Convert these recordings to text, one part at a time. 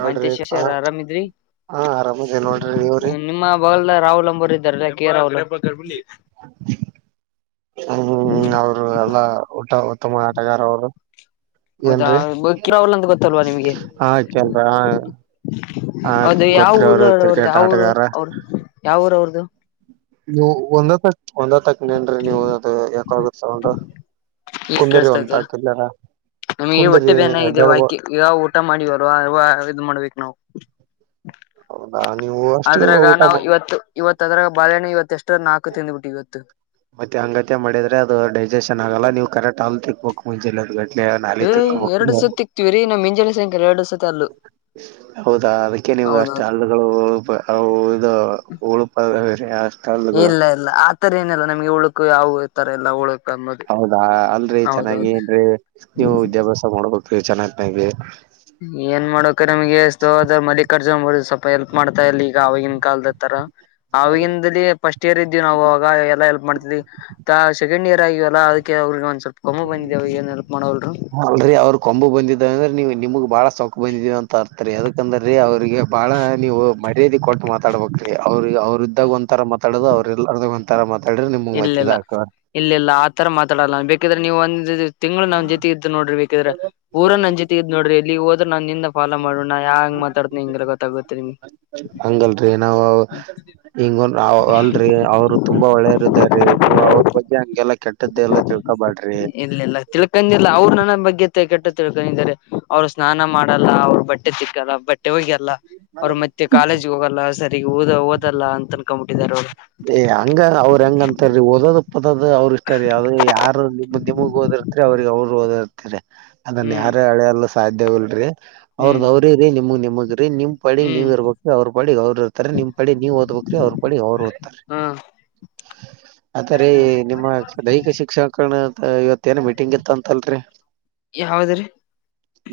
ನೋಡ್ರಿ ಮಂತೇಶ್ಶಾಸಿ ಆ ಹ ಆರಾಮಿದ್ರಿ. ಹಾ ಆರಾಮದೇ ನೋಡ್ರಿ ನೀವ್ರಿ ನಿಮ್ಮ [unintelligible] ಹ್ಮ್ ಅವರು ಎಲ್ಲಾ ಉತ್ತಮ ಆಟಗಾರು ಅವರು. ಹೌದಾ ಏನ್ರೀ [unintelligible] ಗೊತ್ತಲ್ವಾ ನಿಮ್ಗೆ. ಹಾ ಕೇಳ್ರ ಹ ಅವರ್ದುಯಾವ ಗೊತ್ರಿ ಅವರು ಊರುರು ಕ್ರಿಕೆಟ್ ಯಾವ ಊರು ಆಟಗಾರ ಅವರು ಯಾವ ಊರ ಅವ್ರದು. ನೀವು ಒಂದತ್ತ ಒಂದ ತಕ್ನೇನ್ ನೀವು ಅದು ಎಕೊ ಆಗುತ್ತೆ ಸೌಂಡ್. ಈಗ ಕುಂದರಿ ಒಂತ ಕೇಳಸ್ತೈತೆ ಅಷ್ಟು ಜನ ನಮಗೆ ಹೊಟ್ಟೆ ಕುಂದರಿ ಬೇನ ಇದೆ ವಾಕಿ ಈಗ ಊಟ ಮಾಡಿವಾರ ಅವಾ ಇದ್ ಮಾಡ್ಬೇಕು ನಾವು. ಹೌದಾ ನೀವು. ಅಷ್ಟು ಅದ್ರಾಗ ಊಟ ನಾವು ಮಾಡ ಇವತ್ತು ಇವತ್ ಅದ್ರಾಗ ಬಾಳಹಣ್ಣೆ ಇವತ್ತು ಎಷ್ಟ ನಾಲ್ಕು ತಿಂದ್ಬಿಟ್ಟು ಇವತ್ತು ಮತ್ತೆ ಅಂಗತ್ಯ ಮಾಡಿದ್ರೆ ಅದು ಡೈಜೆಷನ್ ಆಗಲ್ಲ ನೀವು ಕರೆಕ್ಟ್ ಆಲ್ ತಿಕ್ಬೇಕು ಮುಂಜೆಲ್ಲ ಅದ ಗಡ್ಡಿ. ನಾಳೆ ತನಕ ಹೋಗ. ಇವ್ರೀ ನಮ್ಮ ಮಿಂಜಲಿ ಸಂಕ್ಯ ಎರಡು ಸತಿ ಆದ್ಲು. ಹೌದಾ ಅದಕ್ಕೆ ನೀವು ಅಷ್ಟ ಹಾಲು. [unintelligible] ಇಲ್ಲ ಇಲ್ಲ ಆತರ ಏನಲ್ಲ ನಮ್ಗೆ ಉಳಕು ಯಾವ ತರ ಇಲ್ಲ ಉಳಕ್. ಹೌದಾ ಅಲ್ರರಿ ಚೆನ್ನಾಗಿ ಏನ್ರಿ ನೀವು ವಿದ್ಯಾಭ್ಯಾಸ ಮಾಡೋಡ್ಬೇಕಿ ಚೆನ್ನನಾಗ. ಏನ್ ಮಾಡಕ ನಮಗೆ ಎಷ್ಟ ಮಲ್ಲಿಕಾರ್ಜುನ್ ಸ್ವಲ್ಪ ಎಲ್ಪ್ ಮಾಡ್ತಾ ಇಲ್ಲಿ ಈಗ ಆವಾಗಿನ ಕಾಲದತರ. ಅವಗಿಂದಲೇ ಪಸ್ಟ್. ಇಯರ್ ಇದ್ದೀವಿ ನಾವು ಆಗ ಎಲ್ಲಾ ಎಲ್ಪ್ ಮಾಡ್ತಿದ್ವಿ ಸೆಕಂಡ್ ಇಯರ್ ಆಗಿವವಲ್ಲ ಅದಕ್ಕೆ ಅವ್ರಗ ಒಂದ ಸ್ವಲ್ಪ. [unintelligible] ಬಂದಿದವು ಏನ್ ಹೆಲ್ಪ್ ಮಾಡೋವಲ್ರು. ಅಲ್ರರಿ ಅವ್ರರು ಕಂಬು ಬಂದಿದಾವ ಅಂದ್ರೆ ನೀವು ನಿಮಗ್ ಬಾಳ ಸೊಕ್ಕು ಬಂದಿದೀ ಅಂತ ಅರ್ತರಿ ಅದಕಂದ್ರೀ ಅವ್ರಿಗೆ. ಬಹಳ ನೀವು ಮರ್ಯಾದೆ ಕೊಟ್ಟ ಮಾತಾಡ್ಬೇಕ್ರೀ ಅವ್ರ ಇದ್ದಾಗ ಒಂತರ ಮಾತಾಡುದು ಅವ್ರಲ್ಲಾಗ. ತರ ಮಾತಾಡ್ರಿ ನಿಮಗ್ ಮತ್ತಿದೇಹಾಕ. ತರ ಮಾತಾಡಲ್ಲ ಬೇಕಿದ್ರೆ ನೀವು ಒಂದು ತಿಂಗಳು ನನ್ನ ಜೊತೆ ಇದ್ದ ನೋಡ್ರಿ ಬೇಕಿದ್ರೆ ಪುರಾ ನನ್ನ ಜೊತೆ. ನೋಡ್ರಿ ಇಲ್ಲಿ ಹೋದ್ರ ನನ್ನ ಹಿಂದೆ ಫಾಲ್ಲೋ ಮಾಡೋಣ ಯಾಂಗ್ ಮಾತಾಡ್ತನೆ ಹಿಂಗಗೆ ಗೊತ್ತಾಗುತ್ತೆ ನಿಮ್. ಹಂಗಲ್ರಿ ನಾವು ಹಿಂಗೇ ಅಲ್ರರಿ ಅವರು. ತುಂಬಾ ಒಳ್ಳೇರುದಾರ್ರೀ ನೀವು ಅವ್ರ ಬಗ್ಗೆ ಹಗೆಲ್ಲಾ ಕೆಟ್ಟದ್ದ ಎಲ್ಲ ತಿಳ್ಕೋಬೇಡ್ರಿ. ಇಲ್ಲ ಇಲ್ಲ ತಿಳ್ಕೊಂಡಿಲ್ಲ ಅವ್ರು ನನ್ನ ಬಗ್ಗೆ ತಪ್ಪು ಕೆಟ್ಟ ತಿಳ್ಕೊಂಡಿದ್ದಾರೆ ಅವ್ರು ಸ್ನಾನ ಮಾಡಲ್ಲ ಅವರು ಬಟ್ಟೆ ತಿಕ್ಕಲ್ಲ. ಬಟ್ಟೆ ಹೋಗಿಯಲ್ಲ ಅವ್ರು ಮತ್ತೆ ಕಾಲೇಜ್ಗೆ ಹೋಗಲ್ಲ ಸರಿ ಓದ ಓದಲ್ಲ ಅಂತ ಅನ್ಕೊಂಡ್ಬಿಟ್ಟಿದ್ದಾರೆ ಅವರು. ಏ ಹಂಗ ಅವ್ರ ಹೆಂಗ ಅಂತಾರೀ ಓದೋದು ಪದ್ ಅವರು ಇಷ್ಟ ರೀ ಯಾವ ಯಾರ. ನಿಮಗ್ ಓದಿರ್ತರಿ ಅವ್ರಗ್ ಅವರು ಓದಿರ್ತರಿ ಅದನ್ ಹ್ಮ್ ಯಾರು ಅಳೆಯಲು ಸಾಧ್ಯವಲ್ರಿ. ಅವ್ರದ್ದ ಹ್ಮ್ ಅವ್ರಿರೀ ನಿಮಗ್ ನಿಮಗ್ರೀ ನಿಮ್. ಪಡಿ ಹ್ಮ್ ನೀವ ಇರ್ಬೇಕ್ರಿ ಅವ್ರರು ಪಾಡಿಗೆ ಅವ್ರು ಇರ್ತಾರೆ ನಿಮ್ಮ ಪಾಡಿಗೆ ನೀವ್ ಓದ್ಬೇಕ್ರೀ ಅವ್ರ ಪಾಡಿಗೆ ಅವರು. ಹ್ಮ ಆದಾರೆ ನಿಮ್ಮ ದೈಹಿಕ ಶಿಕ್ಷಣಕಾರಣ ಇವತ್ತು. ಇವತ್ತು ಏನೋ ಮೀಟಿಂಗ್ ಇತ್ತಅಂತಲ್ರಿ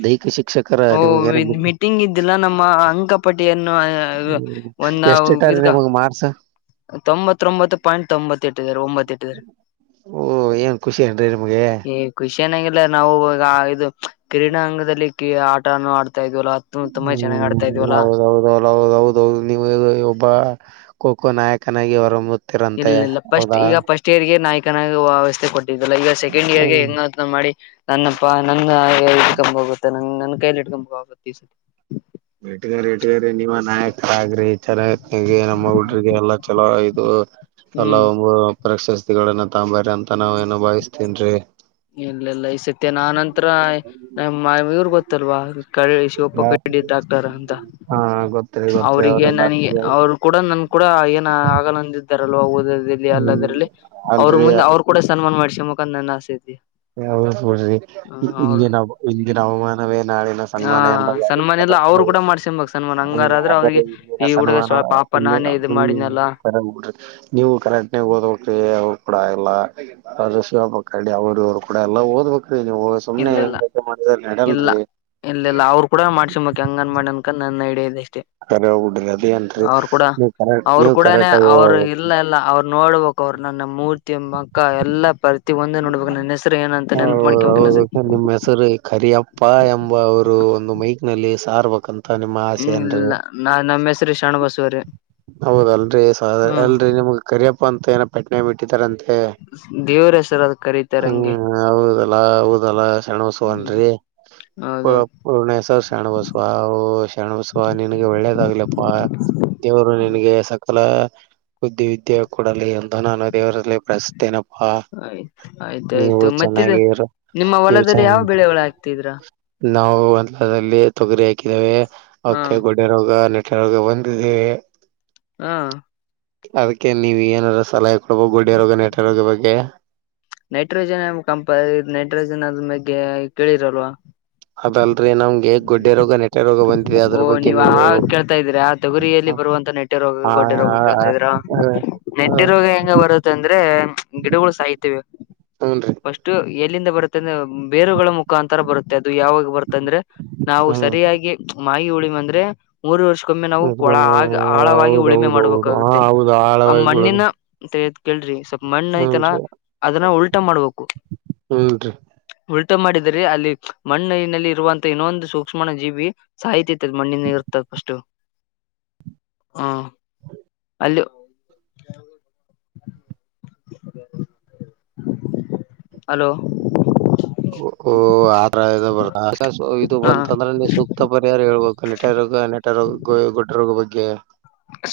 ದೈಹಿಕ ಶಿಕ್ಷಕರ. ನಿಮ್ಗ ಓಹ ಏನ ಮೀಟಿಂಗ್ ಇದ್ದಿಲ್ಲಾ ನಮ್ಮ ಅಂಕ. ಪಟ್ಟಿಯನ್ನು ಒಂದ ಎಷ್ಟ ಇಟ್ಟಾರಿ ಇದ. ನಿಮಗ್ ಮಾರ್ಕ್ಸ್. ತೊಂಬತ್ತೊಂಬತ್ತು ಪಾಯಿಂಟ್ ತೊಂಬತು ಇಟ್ಟಿದಾರೆ ಒಂಬತ್ತೆ. ಓ ಏನ್ ಖುಷಿ ಏನ್ರಿ ನಿಮ್ಗೆ ಈ ಖುಷಿಯನಂಗಿಲ್ಲ ನಾವು ಈಗ ಇದು ಕ್ರೀಡಾ ಅಂಗದಲ್ಲಿ ಆಟನು ಆಡ್ತ. ಆತ ಇದ್ವಲ್ಲ ಅ ತುಂಬಾ ಚೆನ್ನಾಗಿ ಆಡ್ತಾ ಹ್ಮ್ ಇದವಲ್ಲ. ಹೌದೌದೌದ ಹೌದೌದೌದು ನೀವು ಒಬ್ಬ ಖೋ- ಖೋ ನಾಯಕನಾಗಿ ಹೊರಹೊಂಮ್ಮು. ಇಲ್ಲ ಇಲ್ಲ ಫಸ್ಟ್ ಈಗ ಫಸ್ಟ್ ಇಯರ್ಗೆ ನಾಯಕನ ವ್ಯವಸ್ಥೆ ಕೊಟ್ಟಿದ್ದಲ್ಲ ಈಗ ಸೆಕಂಡ್ ಇಯರ್ಗೆ ಹ್ಮ್ ಹೆಂಗ. ಮಾಡಿ ನನ್ನಪ್ಪಾ ನನ್ನ ಇಟ್ಕೊಂಡ್ ಹೋಗುತ್ತೆ ನ ನನ್ನ ಕೈಲಿ ಇಟ್ಕೊಂಡ್ಬುತ್ತೆ ಈ ಸ. ಇಟ್ಟಗಾರ ಇಟ್ಗಾರಿ ನಿಮ್ಮ ನಾಯಕರ ಅಗರಿ ಚೆನ್ನತ್ಗೆ ನಮ್ಮ ಹುಡ್ರಿಗೆ ಎಲ್ಲಾ ಚಲೋ ಐ. ಇದು ಎಲ್ಲ ಹ್ಮ್ ಒ ಪ್ರಶಸ್ತಿಗಳನ್ನ ತಂಬ್ರ ಅಂತ ನಾವ ಏನ ಭಾವಿಸ್ತೇನ್ರಿ. ಇಲ್ಲ ಇಲ್ಲ ಈ ಸತ್ಯ ನ ನಂತರ ನ ಇವ್ರ ಗೊತ್ತಲ್ವಾ. ಕಳಿಸಿ ಒಪ್ಪ ಕ ಡಾಕ್ಟರ್ ಅಂತ ಹಾ ಗೊತ್ತರಿ ಗೊತ್ತರಿ ಅವ್ರಿಗೆ ಅವರು ನನಗೆ ಅವರು. ಕೂಡ ನನ್ ಕೂಡ ಏನ ಆಗಲ್ಲಂದ ಇದಿದ್ದಾರಲ್ವ ಓದಲ್ಲಿ ಹ್ಮ್ ಅಲ್ಲದರಲ್ಲಿ ಅವ್ರ ಅಲ್ರಿ ಮುಂದೆ ಅವ್ರ. ಕೂಡ ಸನ್ಮಾನ ಮಾಡಸ ಮುಖಂದ ನನ್ನ ಆಸೆ ಅಯತಿ. ೋಡ್ರಿ ಇಿನ ಇಂದಿನ ಹವಾಮಾನ [unintelligible] ನಾವೇ ನಾಡಿನ ಹ ಸನ್ಮಾನ ಎಂಬ ಸನ್ಮಾನ ಎಲ್ಲ ಅವ್ರು ಕೂಡ ಮಾಡ್ಸನ್ಬಕ್ ಸನ್ಮಾನ ಹಂಗಾರಾದ್ರೆ ಆದರೆ ಅವ್ರಿಗೆ ಇಲ್ಲಿನ ಈ ಹುಡುಗ ಸನ್ಮಾನ. ಸ್ವ ಪಾಪ ನಾನೇ ಇದು ಮಾಡಿನಲ್ಲ ಒ ಕರಡ [unintelligible] ನೀವು ಕರೆಂಟ್ನಾಗ ಓದಕ ಕೂಡ ಆಗಲ್ಲ ಆದ್ರ ಶಿವಪಕ್ಕಡಿ ಅವ್ರವರು. ಕೂಡ ಎಲ್ಲಾ ಓದ್ಬೇಕ್ರಿ ನೀವು ಸುಮ್ನೆ ಇಲ್ಲೆಲ್ಲ ಹಿಂಗ ಮಾಡಿದ ನೆಡಲ್ರರಿ. ಗಂಗನ್ ಮಾಡನ್ಕ ನನ್ ಐಡಿಯಾ ಇದೆ ಅಷ್ಟೇ. ಕರೆ ಬಿಡ್ರಿ ಅದೇನ್ರಿ ಅವರು ಕೂಡ ನೀವು ಕರೆಕ್ಟ್ ಅವರು ನೀವು ಕೂಡಾನೇ ಕರೆಕ್ಟ್ ಆಗ ಅವರು ಇಲ್ಲ ಎಲ್ಲ ಅವರು. ನೋಡ್ಬೇಕ ಅವರು ನನ್ನ ಮೂರ್ತಿಯ ಅಕ್ಕ ಎಲ್ಲಾ ಪರಿ. ಒಂದ ನೋಬೇಕ ನ ಹೆಸರು ಏನಂತೆನ್ ನೆನಪ ಮಾಡಕ ಇನ್ನಸೋತಿ. ನಿಮ್ಮ್ ಹೆಸರು ಕರಿಯಪ್ಪ ಎಂಬ ಅವರು ಒಂದು ಮೈಕ್ ನಲ್ಲಿ ಸಾರ್ಬೇಕಂತ. ತನ ಆಸೆ ಹ್ಮ್ ಏನ್ ರಿ. ಇಲ್ಲ ನಾ ನಮ್ಮ ಹೆಸರು ಶಾಣಬಸವರಿ. ಹೌದಲ್ರಿ ಅಲ್ರರಿ ನಿಮ್ಗ್ ಕರಿಯಪ್ಪ ಅಂತ ಏನ ಪೆಟ್ಣ ನೇಮ್ ಇಟ್ಟಿದಾರಂತೆ. ದೇವ್ರ ಹೆಸರು ಅದ ಕರೀತಾರ ಹ್ಮ ಹಂಗೆ ಹೌದಲ್ಲ ಹೌದಲ್ಲಾ ಹ್ಮ್ ಶರಣಬಸವನ್ರಿ. ಪ ಹೌದೌದು ಪೂರ್ಣ್ವರ್ ಶಣಬಸವ ಶಣಬಸವ ನಿನಗೆ ಒಳ್ಳೇದಾಗ್ಲಪ್ಪ. ದೇವರು ನಿನಗೆ ಸಕಲ ಬುದ್ಧಿವಿದ್ಯೆ ಕೊಡಲಿ ಎಂದು ನಾನು ದೇವರಲ್ಲಿ ಪ್ರಶತನಿ. ತ್ತೇನಪ್ಪಾ ಆಯ್ ನೀವು ಆಯ್ತಾಯ್ತು ಮತ್ತಿದು ಚೆನ್ನಾಗಿರ. ನಿಮ್ಮ ಹೊಲದಲ್ಲಿ ಯಾವ ಬೆಳೆ ಒಳ ಆಗ್ತಿದ್ರಾ. ನಾವು ಹೊಲದಲ್ಲಿ ತೊಗರಿ ಹಾಕಿದೇವೆ ಹ ಅಕ್ಕಾಯ ಗಡ್. ನ ರೋಗ ನೆಟ ರೋಗ ವಂದಿದೆ. ಹಾ ಅದಕ್ಕೆ ನೀವು್ ಏನಾದಾರೂ ಸಲಹಾಯ ಕೊಡ್ಬೋ ಗುಡ ರೋಗ ನೆಟ ರೋಗ ಬಗ್ಗೆ. ನೈಟ್ರೋಜನ್ ಕಂಪ ನೈಟ್ರೋಜನ್ ಅದ್ರ ಬಗ್ಗೆ ಕೇಳಿರಲ್ವ. ಅದಲ್ರೀ ನಮ್ಗೆ ಗೊಡ್ಡೆ ರೋಗ ನೆಟ್ಟೆ ರೋಗ ಬಂದ. ಓ ನೀವ್ ಆ ಕೇಳ್ತಾ ಇದ್ರಾ ಆ ತೊಗುರಿಯಲ್ಲಿ ಬರುವಂತ ನೆಟ್ಟೆ ರೋಗ ಹ ಗೊಡ್ಡೆ ರೋಗ ಹ ಕೇಳ್ತಾ ಇದ್ರಾ. ಹ ಹ ನೆಟ್ಟಿ ರೋಗ ಹೆಂಗ ಬರುತ್ತ ಅಂದ್ರೆ ಗಿಡಗಳು ಸಾಯ್ತವಿ. ಹ್ಮ್ ರೀ... ಫಸ್ಟ್ ಎಲ್ಲಿಂದ ಬರುತ್ತೆ ಅಂದ್ರ ಬೇರುಗಳ ಮುಖಾಂತರ ಬರುತ್ತೆ ಅದು ಯಾವಾಗ. ಬರ್ತಂದ್ರೆ ನಾವು ಹ್ಮ್ ಸರಿಯಾಗಿ ಮಾಹಿ ಉಳಿಮ ಅಂದ್ರೆ. ಮೂರು ವರ್ಷಕ್ಕೊಮ್ಮೆ ನಾವು ಕೊಳ ಆಗ ಆಳವಾಗಿ ಉಳುಮೆ ಹೌದೌದೌದು ಹಾ ಮಾಡ್ಬೇಕಾಗುತ್ತೆ ಹೌದು ಆ ಆಳವಾಗಿ ಮಣ್ಣಿನ. ಉಳುಮೆ ಅಂತದ್ ಕೇಳ್ರಿ ಸ್ವಲ್ಪ ಮಣ್ಣಐತಲ್ಲಾ ಹುನ್ರಿ ಅದನ್ನ ಉಲ್ಟಾ ಮಾಡ್ಬೇಕು. ಹುನ್ರಿ. ಉಲ್ಟ ಮಾಡಿದರೆ ಅಲ್ಲಿ ಮಣ್ಣನಲ್ಲಿ ಇರುವಂತಹ ಇನ್ನೊಂದು ಸೂಕ್ಷ್ಮ ಜೀವಿ ಸಾಹಿತಿ. ಮಣ್ಣಿನ ಇರುತ್ತದೆ ಪಷ್ಟು. ಹಾ ಅಲ್ಲಿ........ [unintelligible] ಹಲೋ........ ಓ ಆದ್ರ ಬರ್ ಇದು ಹ ಬಂತಂದ್ರೆ ಸುಕ್. ತ್ತಪರಿ ಯಾರು ಹೇಳ್ಬೇಕು ನೆಟ ರೋಗ ನೆಟ ರೋಗ ಗೊಡ್ಡ ರೋಗ ಬಗ್ಗೆ.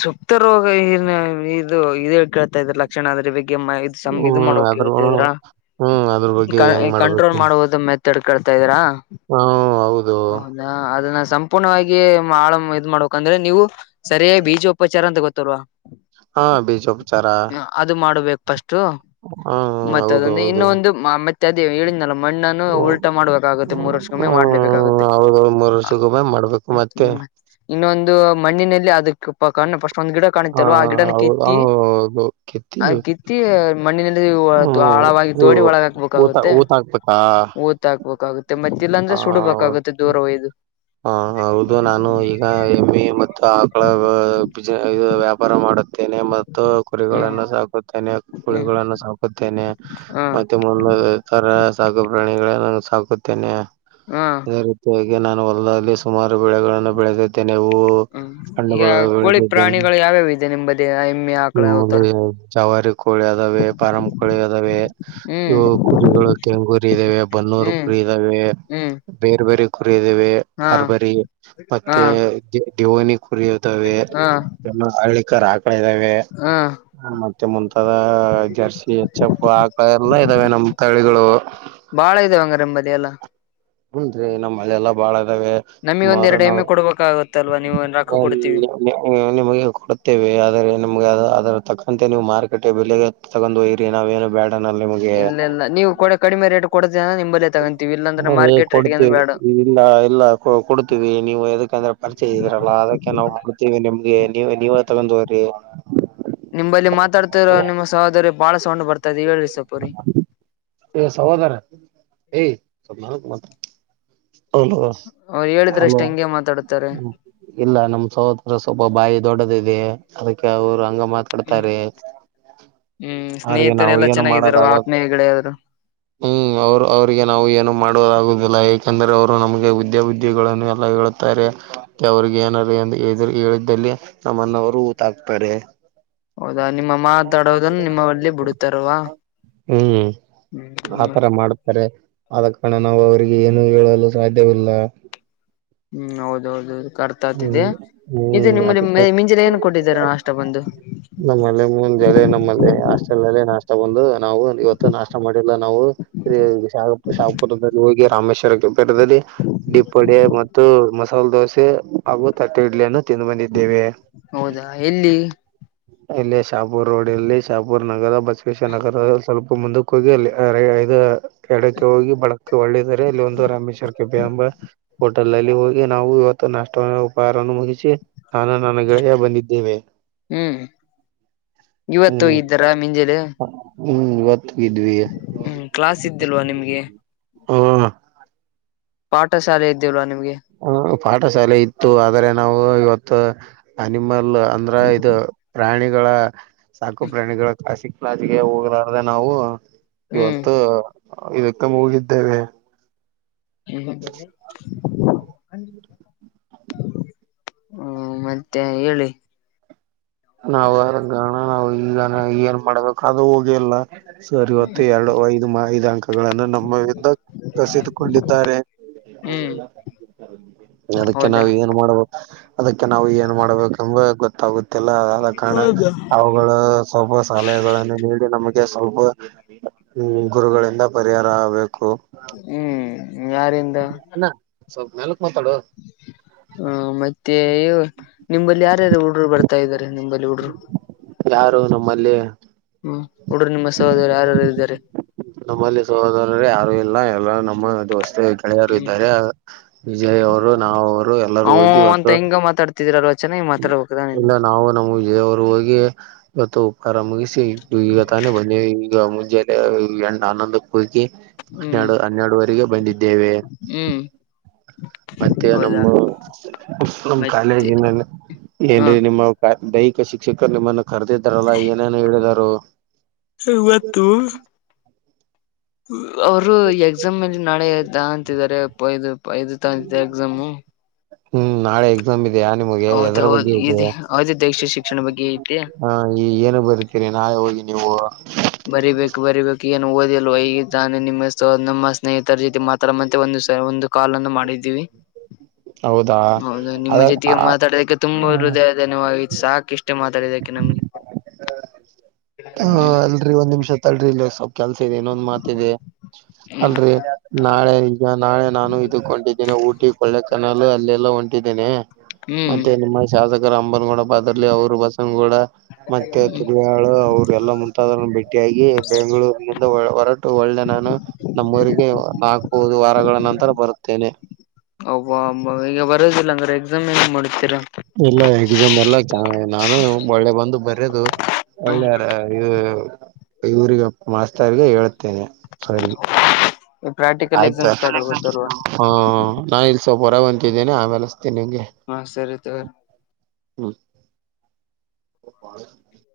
ಸುಪ್ತ ರೋಗ ಏ ಇದು ಇದ ಹಳ್ ಕೇಳ್ತಾ ಇದ್ರೆ ಲಕ್ಷಣ ಅಂದ್ರೆ ಬಗ್ಗೆ ಇದು ಹ್ಮ್ ಮಾಡೋ ಅದ್ರ ಹೇಳ್ತಿದ್ರ ಹ್ಮ್ ಅದ್ರ ಬಗ್ಗೆ ಹೆಂಗ್ ಕಂಟ್ರೋಲ್ ಮಾಡ್ಬೇಕು ಮಾಡುವುದು ಮ ತಡ್ಕಳ್ತಾ ಇದೀರಾ. ಹಾ ಹೌದು. ಹೌದಾ ಅದನ್ನ ಸಂಪೂರ್ಣವಾಗಿ ಆಳ ಇದ್ ಮಾಡ್ಬೇಕಂದ್ರೆ ನೀವು ಸರಿಯೇ ಬೀ ಉಪಚಾರ ಅಂತ ಗೊತ್ತೋಲ್ವಾ. ಹಾ ಬೀಜ ಉಪಚಾರ. ಅದು ಮಾಡಬೇಕು ಫಸ್ಟ್ ಮತ್ತೆ ಹೌದು ಅದೊಂದು ಇನ್ನೊ ಹೌದು. ಒಂದು ಮತ್ತೆ ಅದ ಹೇಳ ಮಣ್ಣನ್ನು ಉಲ್ಟ ಹ್ಮ್ ಮಾಡ್ಬೇಕಾಗುತ್ತೆ ಮೂರ್ ವರ್ಷಕ್ಕಮ್ಮೆ ಮಾಡ್ಲೇಬೇಕಾಗುತ್ತೆ. ಹೌದೌದು ಮೂರ್ ವರ್ಷಕ್ಕೊಮ್ಮೆ ಮಾಡ್ಬೇಕು ಮತ್ತೆ. ಹ್ಮ್ ಇನ್ನೊಂದು ಮಣ್ಣಿನಲ್ಲಿ ಅದಕ್ಕೆ ಪಾಕಣ ಪಫಸ್ ಒಂದು ಗಿಡ ಹ ಕಾಣಿತಲ್ಲ ಆ ಗಿಡನ ಹೌದು ಕಿತ್ತಿ ಹೌದು ಆ ಕಿತ್ತಿ ಕಿತ್ತಿ ಮಣ್ಣಿನಲ್ಲಿ ಹ್ಮ ಆಳವಾಗಿ ತೋಡಿ ಒಳಗ ಊತ ಹಾಕ್ಬೇಕಾಗುತ್ತೆ ಊತ ಹಾಕ್ಬೇಕಾ ಊತ್ ಹಾಕ್ಬೇಕಾಗುತ್ತೆ ಮತ್ತೆ ಇಲ್ಲಾಂದ್ರೆ ಸುಡ್ಬೇಕಾಗುತ್ತೆ ದೂರ ಒಯ್ದು. ಹಾ ಹೌದು ನಾನು ಈಗ ಎಮ್ಮಿ ಮತ್ತು ಆ ಳ ಬ ಇದು ವ್ಯಾಪಾರ ಮಾಡುತ್ತೇನೆ ಮತ್ತು ಹ್ಮ್ ಕುರಿಗಳನ್ನು ಸಾಕುತ್ತೇನೆ. ಹ್ಮ್ ಗಳನ್ನ ಸೌಕತ್ತ ಹಾ ಮತ್ತೆ ಮುಂದ ತರ ಸಾಕು ಪ್ರಾಣಿಗಳೆ ನ ಸಾಕುತ್ತೇನೆ. ಹಾ ರೀತಗೆ ನಾನು ಹೊಲದಲ್ಲಿ ಸುಮಾರು ಬೆಳೆಗಳನ್ನು ಬೆಳೆದಿದ್ದೇನೆ ನೀವು ಹಣ್ಣು ಬೆಳೆ ಗಳು ಯಾವ್ಯಾವ ಇದೆ ನಿಮ್ಮಂಬಲ್ಲಿ ಹೆಮ್ಮೆ ಆಕಳ ಅವ ತರ ಚವಾರಿ ಕೋಳಿ ಅದಾವೆ ಪರಂ ಕೋಳಿ ಅದಾವೆ. ಹ್ಮ್ ಇವು ಕುರಿಗಳು ಕೆಂಗುರಿ ಇದ್ದಾವೆ ಬನ್ನೂರು ಹ್ಮ್ ಕುರಿ ಇದ್ದಾವೆ. ಹ್ಮ್ ಬೇರ್ ಬೇರಿ ಕುರಿದೇವೆ ಹಾ ಬರ್ಬರಿ ಹಾ ಮತ್ತೆ ದಿವೋನಿ ಕುರಿ. ಹಾ ಹಳಿಕರ ಆ ಹಾ ಮತ್ತೆ ಮುಂತಾದ ಜರ್ಸಿ ಎಚ್ಚಪ್ಪು ಹಾಕ ಎಲ್ಲ ಇದಾವೆ ನಮ್ ತಳಿಗಳು. ಬಾಳ ಇದದೆ ಹಂಗ ನೆಮ್ಮಂಬದಿಲ್ಲ. ಹಂ ರೀ ನಮ್ಮ ಮಳೆಲ್ಲಾ ಬಾಳ ಇದದಾವೆ. ನಮಿಗ್ ಒಂದ ಎರಡು ಎಮ್ಮೆ ಕೊಡ್ಬೇಕಾಗಗತ್ತಲ್ವಾ ನೀವು ಒಂದ ರಕ್ಕ ಕೊಡ್ತೀವಿ. ನಿಮಗೆ ಕೊಡತ್ತೇವೆ ಆದ್ರರೆ ನಿಮ್ಗೆ ಅದ್ರ ತಕ್ಕಂತೆ ನೀವು ಮಾರ್ಕೆಟ್ ಬೆಲೆಗೆ ತಗೊಂಡು ಯರಿ ನಾವೇನು ಬೇಡ ಅನ್ನಲ್ಲ. ಇಲ್ಲ ಇಲ್ಲ ನೀವು ಕಡ ಕಡಿಮೆ ರೇಟ್ ಕೊಡದ ನಿಂಬಲ್ಲೇ ತಗೊಂತೀವಿ ಇಲ್ಲಾಂದ್ರೆ ಹ್ಮ, ಮಾರ್ಕೆಟ್ ರೇಟ್ ಏ ಕೊಡ್ತೀವಿ ಬೇಡ. ಇಲ್ಲ ಇಲ್ಲ ಕೊ ಕೊಡ್ತೀವಿ ನೀವು ಯದಕ್ಕೆಂದ್ರೆ ಪರ್ಚೇಸ್ ಇದರಲ್ಲ ಅದಕ್ಕೆ ನಾವು ಕೊಡ್ತೀವಿ ನಿಮ್ಗೆ ನೀವು ನೀವ ತಗಂದುರಿ. ನಿಂಬಲ್ಲಿ ಮಾತಾಡ್ತಿರೋ ನಿಮ್ಮ ಸಹೋದರಿ ಬಾಳ ಸೌಂಡ್ ಬರ್ತಾ ಹೇಳ್ರಿ ಸ್ವಲ್ಪು. ಏಯ್ ಸಹೋದರಿ ಏಯ್ ಸ್ವಲ್ಪ ಮೆಲ್ಲಕ್ ಮಾತ್ ಹೌದು ಅವ್ರು ಹಲೋ. ಹೇಳಿದ್ರಷ್ಟೇ ಹಂಗೆ ಮಾತಾಡುತ್ತಾರೆ ಇಲ್ಲ ನಮ್ ಸಹೋದರ ಸ್ವಲ್ಪ ಬಾಯಿ ದೊಡ್ಡದದೆ ಅದಕ್ಕೆ ಅವರು ಅಂಗ ಮಾತ್ ಡ್ತಾರೆ ಹ್ಮ್ ಅವಿಗೆ ನಾವು ಸ್ನೇಹಿತರೆಲ್ಲಾ ಏನು ಚೆನ್ನಾಗಿದಾರ ಮಾಡೋದಾಗ ಆತ್ಮೀಯ ಗೆಳೆಯರು ಹ್ಮ್ ಅವರು ಅವಿಗೆ ನಾವು ಏನು ಮಾಡುವುದಾಗುದಿಲ್ಲ. ಯಕಂದರೆ ಅವರು ನಮಗೆ ವಿದ್ಯಾವಿದ್ಯೆಗಳನ್ನು ಎಲ್ಲ ಹೇಳುತ್ತಾರೆ ಅವ್ರಿಗೆ ಏನಾರ ಹೇಳ ಹೇಳಿದ್ದಲ್ಲಿ. ನಮ್ಮಣ್ಣನವರು ಊಟ ಹಾಕ್ತಾರೆ. ಹೌದಾ ನಿಮ್ಮ ಮಾತಾಡೋದನ್ನು ನಿಮ್ಮವಳ್ಳೆ ಬಿಡತಾರವಾ. ಹ್ಮ್ ಆತರ ಮಾಡು ಪರಿಹಾರ್ ಆದ ಕಾರಣ ನಾವು ಅವರಿಗೆ ಏನು ಹೇಳಲು ಸಾಧ್ಯವಿಲ್ಲ. ಹ್ಮ್ ಹೌದ ಹೌದು ಕರ್ತ ಹ್ಮ್ ಆತಿದೆ ಇದು ಹ್ಮ್ ಅದಕ್ಕೆ ನಿಮ್ಮಲ್ಲಿ ಮಿಂಜಿಲ್ ಏನು. ಕೊಟ್ಟಿದ್ದಾರೆ ನಾ ಅಷ್ಟ ಬಂದು ನಮ್ಮಲ್ಲಿ ಮುಂಜೆ ನಮ್ಮಲ್ಲಿ ಹಾಸ್ಟೆಲ್ ನಲ್ಲಿ ನಾಷ್ಟ ಬಂದು ನಾವು ಇವತ್ತು ನಾಷ್ಟ ಮಾಡಿಲ್ಲ ನಾವು. ಶ ಶಾಪುರದಲ್ಲಿ ಹೋಗಿ ರಾಮೇಶ್ವರಂ ಕೆಫೆದಲ್ಲಿ ಡಿಪ್ಪಡಿ ಮತ್ತು ಮಾಸಲ್ ದೋಸೆ ಹಾಗೂ ತಟ್ಟೆ ಇಡ್ಲಿಯನ್ನು ತಿಂದು ಬಂದಿದ್ದೇವೆ. ಹೌದಾ ಎಲ್ಲಿ ಇಲ್ಲಿ ಶಾಪುರ್ ರೋಡ್ ಅಲ್ಲಿ ಶಾಪುರ್ ನಗರ ಬಸವೇಶ್ವರನಗರ ಸ್ವಲ್ಪ ಮುಂದ್ ಹೋಗಿ ಅಲ್ಲಿ ಇದು ಎಡಕ್ಕೆ ಹೋಗಿ ಬಲಕ್ಕೆ ಒಳ್ಳೆ ಇದೆ ರೀ ಅಲ್ಲಿ ಒಂದು ರಾಮೇಶ್ವರಂ ಕೆಫೆ ಎಂಬ. ಹೋಟೆಲ್ ಅಲ್ಲಿ ಹೋಗಿ ನಾವು ಇವತ್ತು ನಾಷ್ಟ ಉಪಹಾರವನ್ನು ಮುಗಿಸಿ ನಾನು ನನ್ನ ಗೆಳೆಯ ಬಂದಿದ್ದೇವೆ. ಹ್ಮ್ ಇವತ್ತು ಹ್ಮ್ ಹೋಗಿದ್ದಾರ ಮಿಂಜಾಲೆ ಹ್ಮ್ ಇವತ್ತ್ ಹೋಗಿದ್ವಿ. ಹ್ಮ್ ಕ್ಲಾಸ್ ಇದ್ದಿಲ್ವಾ ನಿಮ್ಗೆ ಹ್ಮ ಪಾಠಶಾಲೆ ಇದ್ದೀಲ್ವಾ ನಿಮ್ಗೆ ಹ್ ಪಾಠಶಾಲೆ ಇತ್ತು ಆದ್ರೆ ನಾವು ಇವತ್ತು. ಅನಿಮಲ್ ಅಂದ್ರೆ ಇದು ಪ್ರಾಣಿಗಳ ಸಾಕು ಪ್ರಾಣಿಗಳ ಖಾಸಿ ಪ್ಲಾಜಗೆ ಹೋಗಲ್ಲರಾದೆ ನಾವು ಹ್ಮ್ ಇವತ್ತು ಇದಕ್ಕ ಹೋಗಿದ್ದೇವೆ. ಹ್ಮ [unintelligible] ಹ್ಮ ಮತ್ತೆ ಹೇಳಿ ನಾವ್ ಅಣ ನಾವು ಈಗಾನ ಏನ್ ಮಾಡ್ಬೇಕು ಅದು ಹೋಗಿಲ್ಲ. ಸರಿವತ್ತು ಎರಡು ಐದು ಐದು ಅಂಕಗಳನ್ನು ನಮ್ಮ ಇಂದ ಕಸಿದುಕೊಂಡಿದ್ದಾರೆ. ಹ್ಮ್ ಅದಕ್ಕೆ ಹೌದಾ ನಾವು ಏನ್ ಮಾಡಬೇಕ್ ಅದಕ್ಕೆ ನಾವು ಏನ್ ಮಾಡ್ಬೇಕಂದ್ ವಾಗ ಗೊತ್ತಾಗುತ್ತೆ. ಇಲ್ಲ ಆದ ಕಾರಣ ಅವುಗಳು ಸ್ವಲ್ಪ ಸಲಹೆಗಳನ್ನು ನೀಡಿ ನಮಗೆ ಸ್ವಲ್ಪ್ ಹ್ಮ್ ಗುರುಗಳಿಂದ ಪರಿಹಾರ ಆಗ್ಬೇಕು. ಹ್ಮ್ ಯಾರಿಂದ ಅಣ್ಣ ಸ್ವಲ್ಪ ಮೇಲಕ್ಕ್ ಮಾತಾಡೋ. ಹ ಮತ್ತೆ ನಿಂಬಲ್ಲಿ ಯಾರ್ಯಾರು ಹುಡ್ರು ಬರ್ತಾ ಇದಾರೆ ನಿಂಬಲ್ಲಿ ಹುಡ್ರು ಯಾರು ನಮ್ಮಲ್ಲಿ ಹ್ಮ ಹುಡರೂ ನಿಮ್ಮ ಸಹೋದರ ಯಾರಾರು ಇದ್ದಾರೆ. ನಮ್ಮಲ್ಲಿ ಸಹೋದರ ಯಾರು ಇಲ್ಲ ಎಲ್ಲಾ ನಮ್ಮ ಅ ವಸ್ ಗೆಳೆಯರು ಹ್ಮ್ ಇದ್ದಾರೆ ವಿಜಯ್ ಅವರು ನಾವರು ಎಲ್ಲರೂ ಹೋಗಿ ಇವತ್ತು ತಿದ್ರಲ್ವ ಚೆನ್ನಾಗಿ ಮಾತಾಡ್ಬೇಕ್ ಅಲ್ಲ ನೀನು. ಇಲ್ಲ ನಾವು ಅವರು ಹೋಗಿ ಇವತ್ತು ಉಪಹಾರ ಮುಗಿಸಿ ಇಟ್ಟು ಇವ್ ತಾನೇ ಬನ್ನಿ ಈಗ ಮುಂಜಲ್ಲೇ ಎರಡು ಆನಂದ ಕೂಗಿ ಹ್ಮ್ ಎರಡು ಹನ್ನೆರಡುವರೆಗೆ ಬಂದಿದ್ದೇವೆ. ಹ್ಮ್ ಮತ್ತೆ ಹೌದಾ ನಮ್ಮ ನಮ್ ಕಾಲೇಜ ಮತ್ತೆ ಹ ಏನ್ರೀ ನಿಮ್ಮ ದೈಹಿಕ ಶಿಕ್ಷಕರು ನಿಮ್ಮನ್ನು ಕರೆದಿದ್ದಾರಲ್ಲಾ ಏನೇನು ಹೇಳಿದ್ದಾರು. ಇವತ್ತು ಅವರು ಎಕ್ಸಾಮ್ ಅಲ್ಲಿ ನಾಳೆದ ಅಂತಿದ್ದಾರೆ ಪ್ಪಾ ಇದು ಇದು ತಗಂತಿದ್ದಾರೆ ಎಕ್ಸಾಮು ಹ್ಮ್ ನಾಳೆ ನಮ್ದಿಯಾ ನಿಮಗೆ ಎ ಹೌದ ಎದರ ಹೌದು ಬಗ್ಗೆ ಇದೆ ಅವಧಿ ದೀಕ್ಷೆ ಶಿಕ್ಷಣ ಬಗ್ಗೆ ಐತಿ [inaudible] ಹ ಈ ಏನು ಬರುತೀರಿ ನಾಳೆ ಹೋಗಿ ನೀವು ಬರಿಬೇಕು ಬರಿಬೇಕು ಏನು ಓದಿಲ್ವ ಈಗ ತಾನೆ ನಿಮ್ಮ ಸೊ ನಮ್ಮ ಸ್ನೇಹಿತರ ಜೊತೆ ಮಾತ್ರಮ್ಮಂತೆ ಒಂದು ಸ ಒಂದ ಕಾಲನ್ನು ಮಾಡಿದ್ದೀವಿ [inaudible] [inaudible] ಹೌದಾ ನಿಮ್ಮ ಅದ ಹ ಜೊತೆಗೆ ಮಾತಾಡಿದಕ್ಕೆ ತುಂಬ ಹೃದಯ ಧನ್ಯವಾದ ಇದ ಸಾಕ ಇಷ್ಟೇ ಮಾತಾಡಿದಕ್ಕೆ ನಮ್ಗೆ [inaudible] ಹ್ಮ್. ರಿ ಒಂದ್ ನಿಮಿಷ ತಡ್ರಿ ಇಲ್ಲ ಸ್ವಲ್ಪ್ ಕೆಲ್ಸ ಇದೆ ಇನ್ನೊಂದ್ ಮಾತ ಇದೆ ಹ್ಮ್ ಅಲ್ರೀ ನಾಳೆ ಈಗ ನಾಳೆ ನಾನು ಇದಕ್ ಹೊಂಟಿದ್ದೇನೆ ಊಟಿ ಕೊಳ್ಳೆ ಕೆನಾಲ್ ಅಲ್ಲೆಲ್ಲಾ ಹೊಂಟಿದ್ದೇನೆ ಹ್ಮ್ ಮತ್ತೆ ನಿಮ್ಮ ಶಾಸಕರ ಅಂಬನ್ಗೌಡ ಪಾ ಅದ್ರಲಿ ಅವರು ಬಸನಗೌಡ ಮತ್ತೆ ಳು ಅವರು ಎಲ್ಲಾ ಮುಂತಾದವರನ್ ಭೇಟ್ಟಿಯಾಗಿ ಬೆಂಗಳೂರಿನಿಂದ ಹೊರಟ ಟ ಒಳ್ಳೆ ನಾನು ನಮ್ಮೂರಿಗೆ ನಾಲ್ಕುದು ವಾರಗಳ ನಂತರ ಬರುತ್ತೇನೆ. ಅಬಾ ಅಮ್ಮಾ ಈಗ ಬರೋದಿಲ್ಲ ಅಂದ್ರೆ ಎಕ್ಸಾಮ್ ಏನ್ ಮಾಡುತ್ತೀರಾ ಅಂತ್ ಎಲ್ಲ ಎಕ್ಸಾಮ್ ಎಲ್ಲ ನಾನ ಒಳ್ಳೆ ಬಂದ ಬರೆದು ಒಳ್ಳೆ ಯಾರ ಇವ ಇವ್ರಿಗೆ ಮಾಸ್ತರ್ಗ ಹೇಳುತ್ತೇನೆ ಸರ್ ಗೆ ಪ್ರಾಕ್ಟಿಕಲ್ ಆಯ್ತ ಎಕ್ಸಾಮ್ ಹಾ ಸ್ಟಾರ್ಟ್ ಆಗುತ್ತಲ್ವಾ ನಾ ಇಲ್ಲಿ ಸ್ವಲ್ಪ ಹೊರಗ್ ಹೊಂಟಿದ್ದೇನೆ ಆಮೇಲೆ ಹಚ್ತಿನ ನಿಮ್ಗೆ. ಹಾ ಸರಿ ತುಗೊರಿ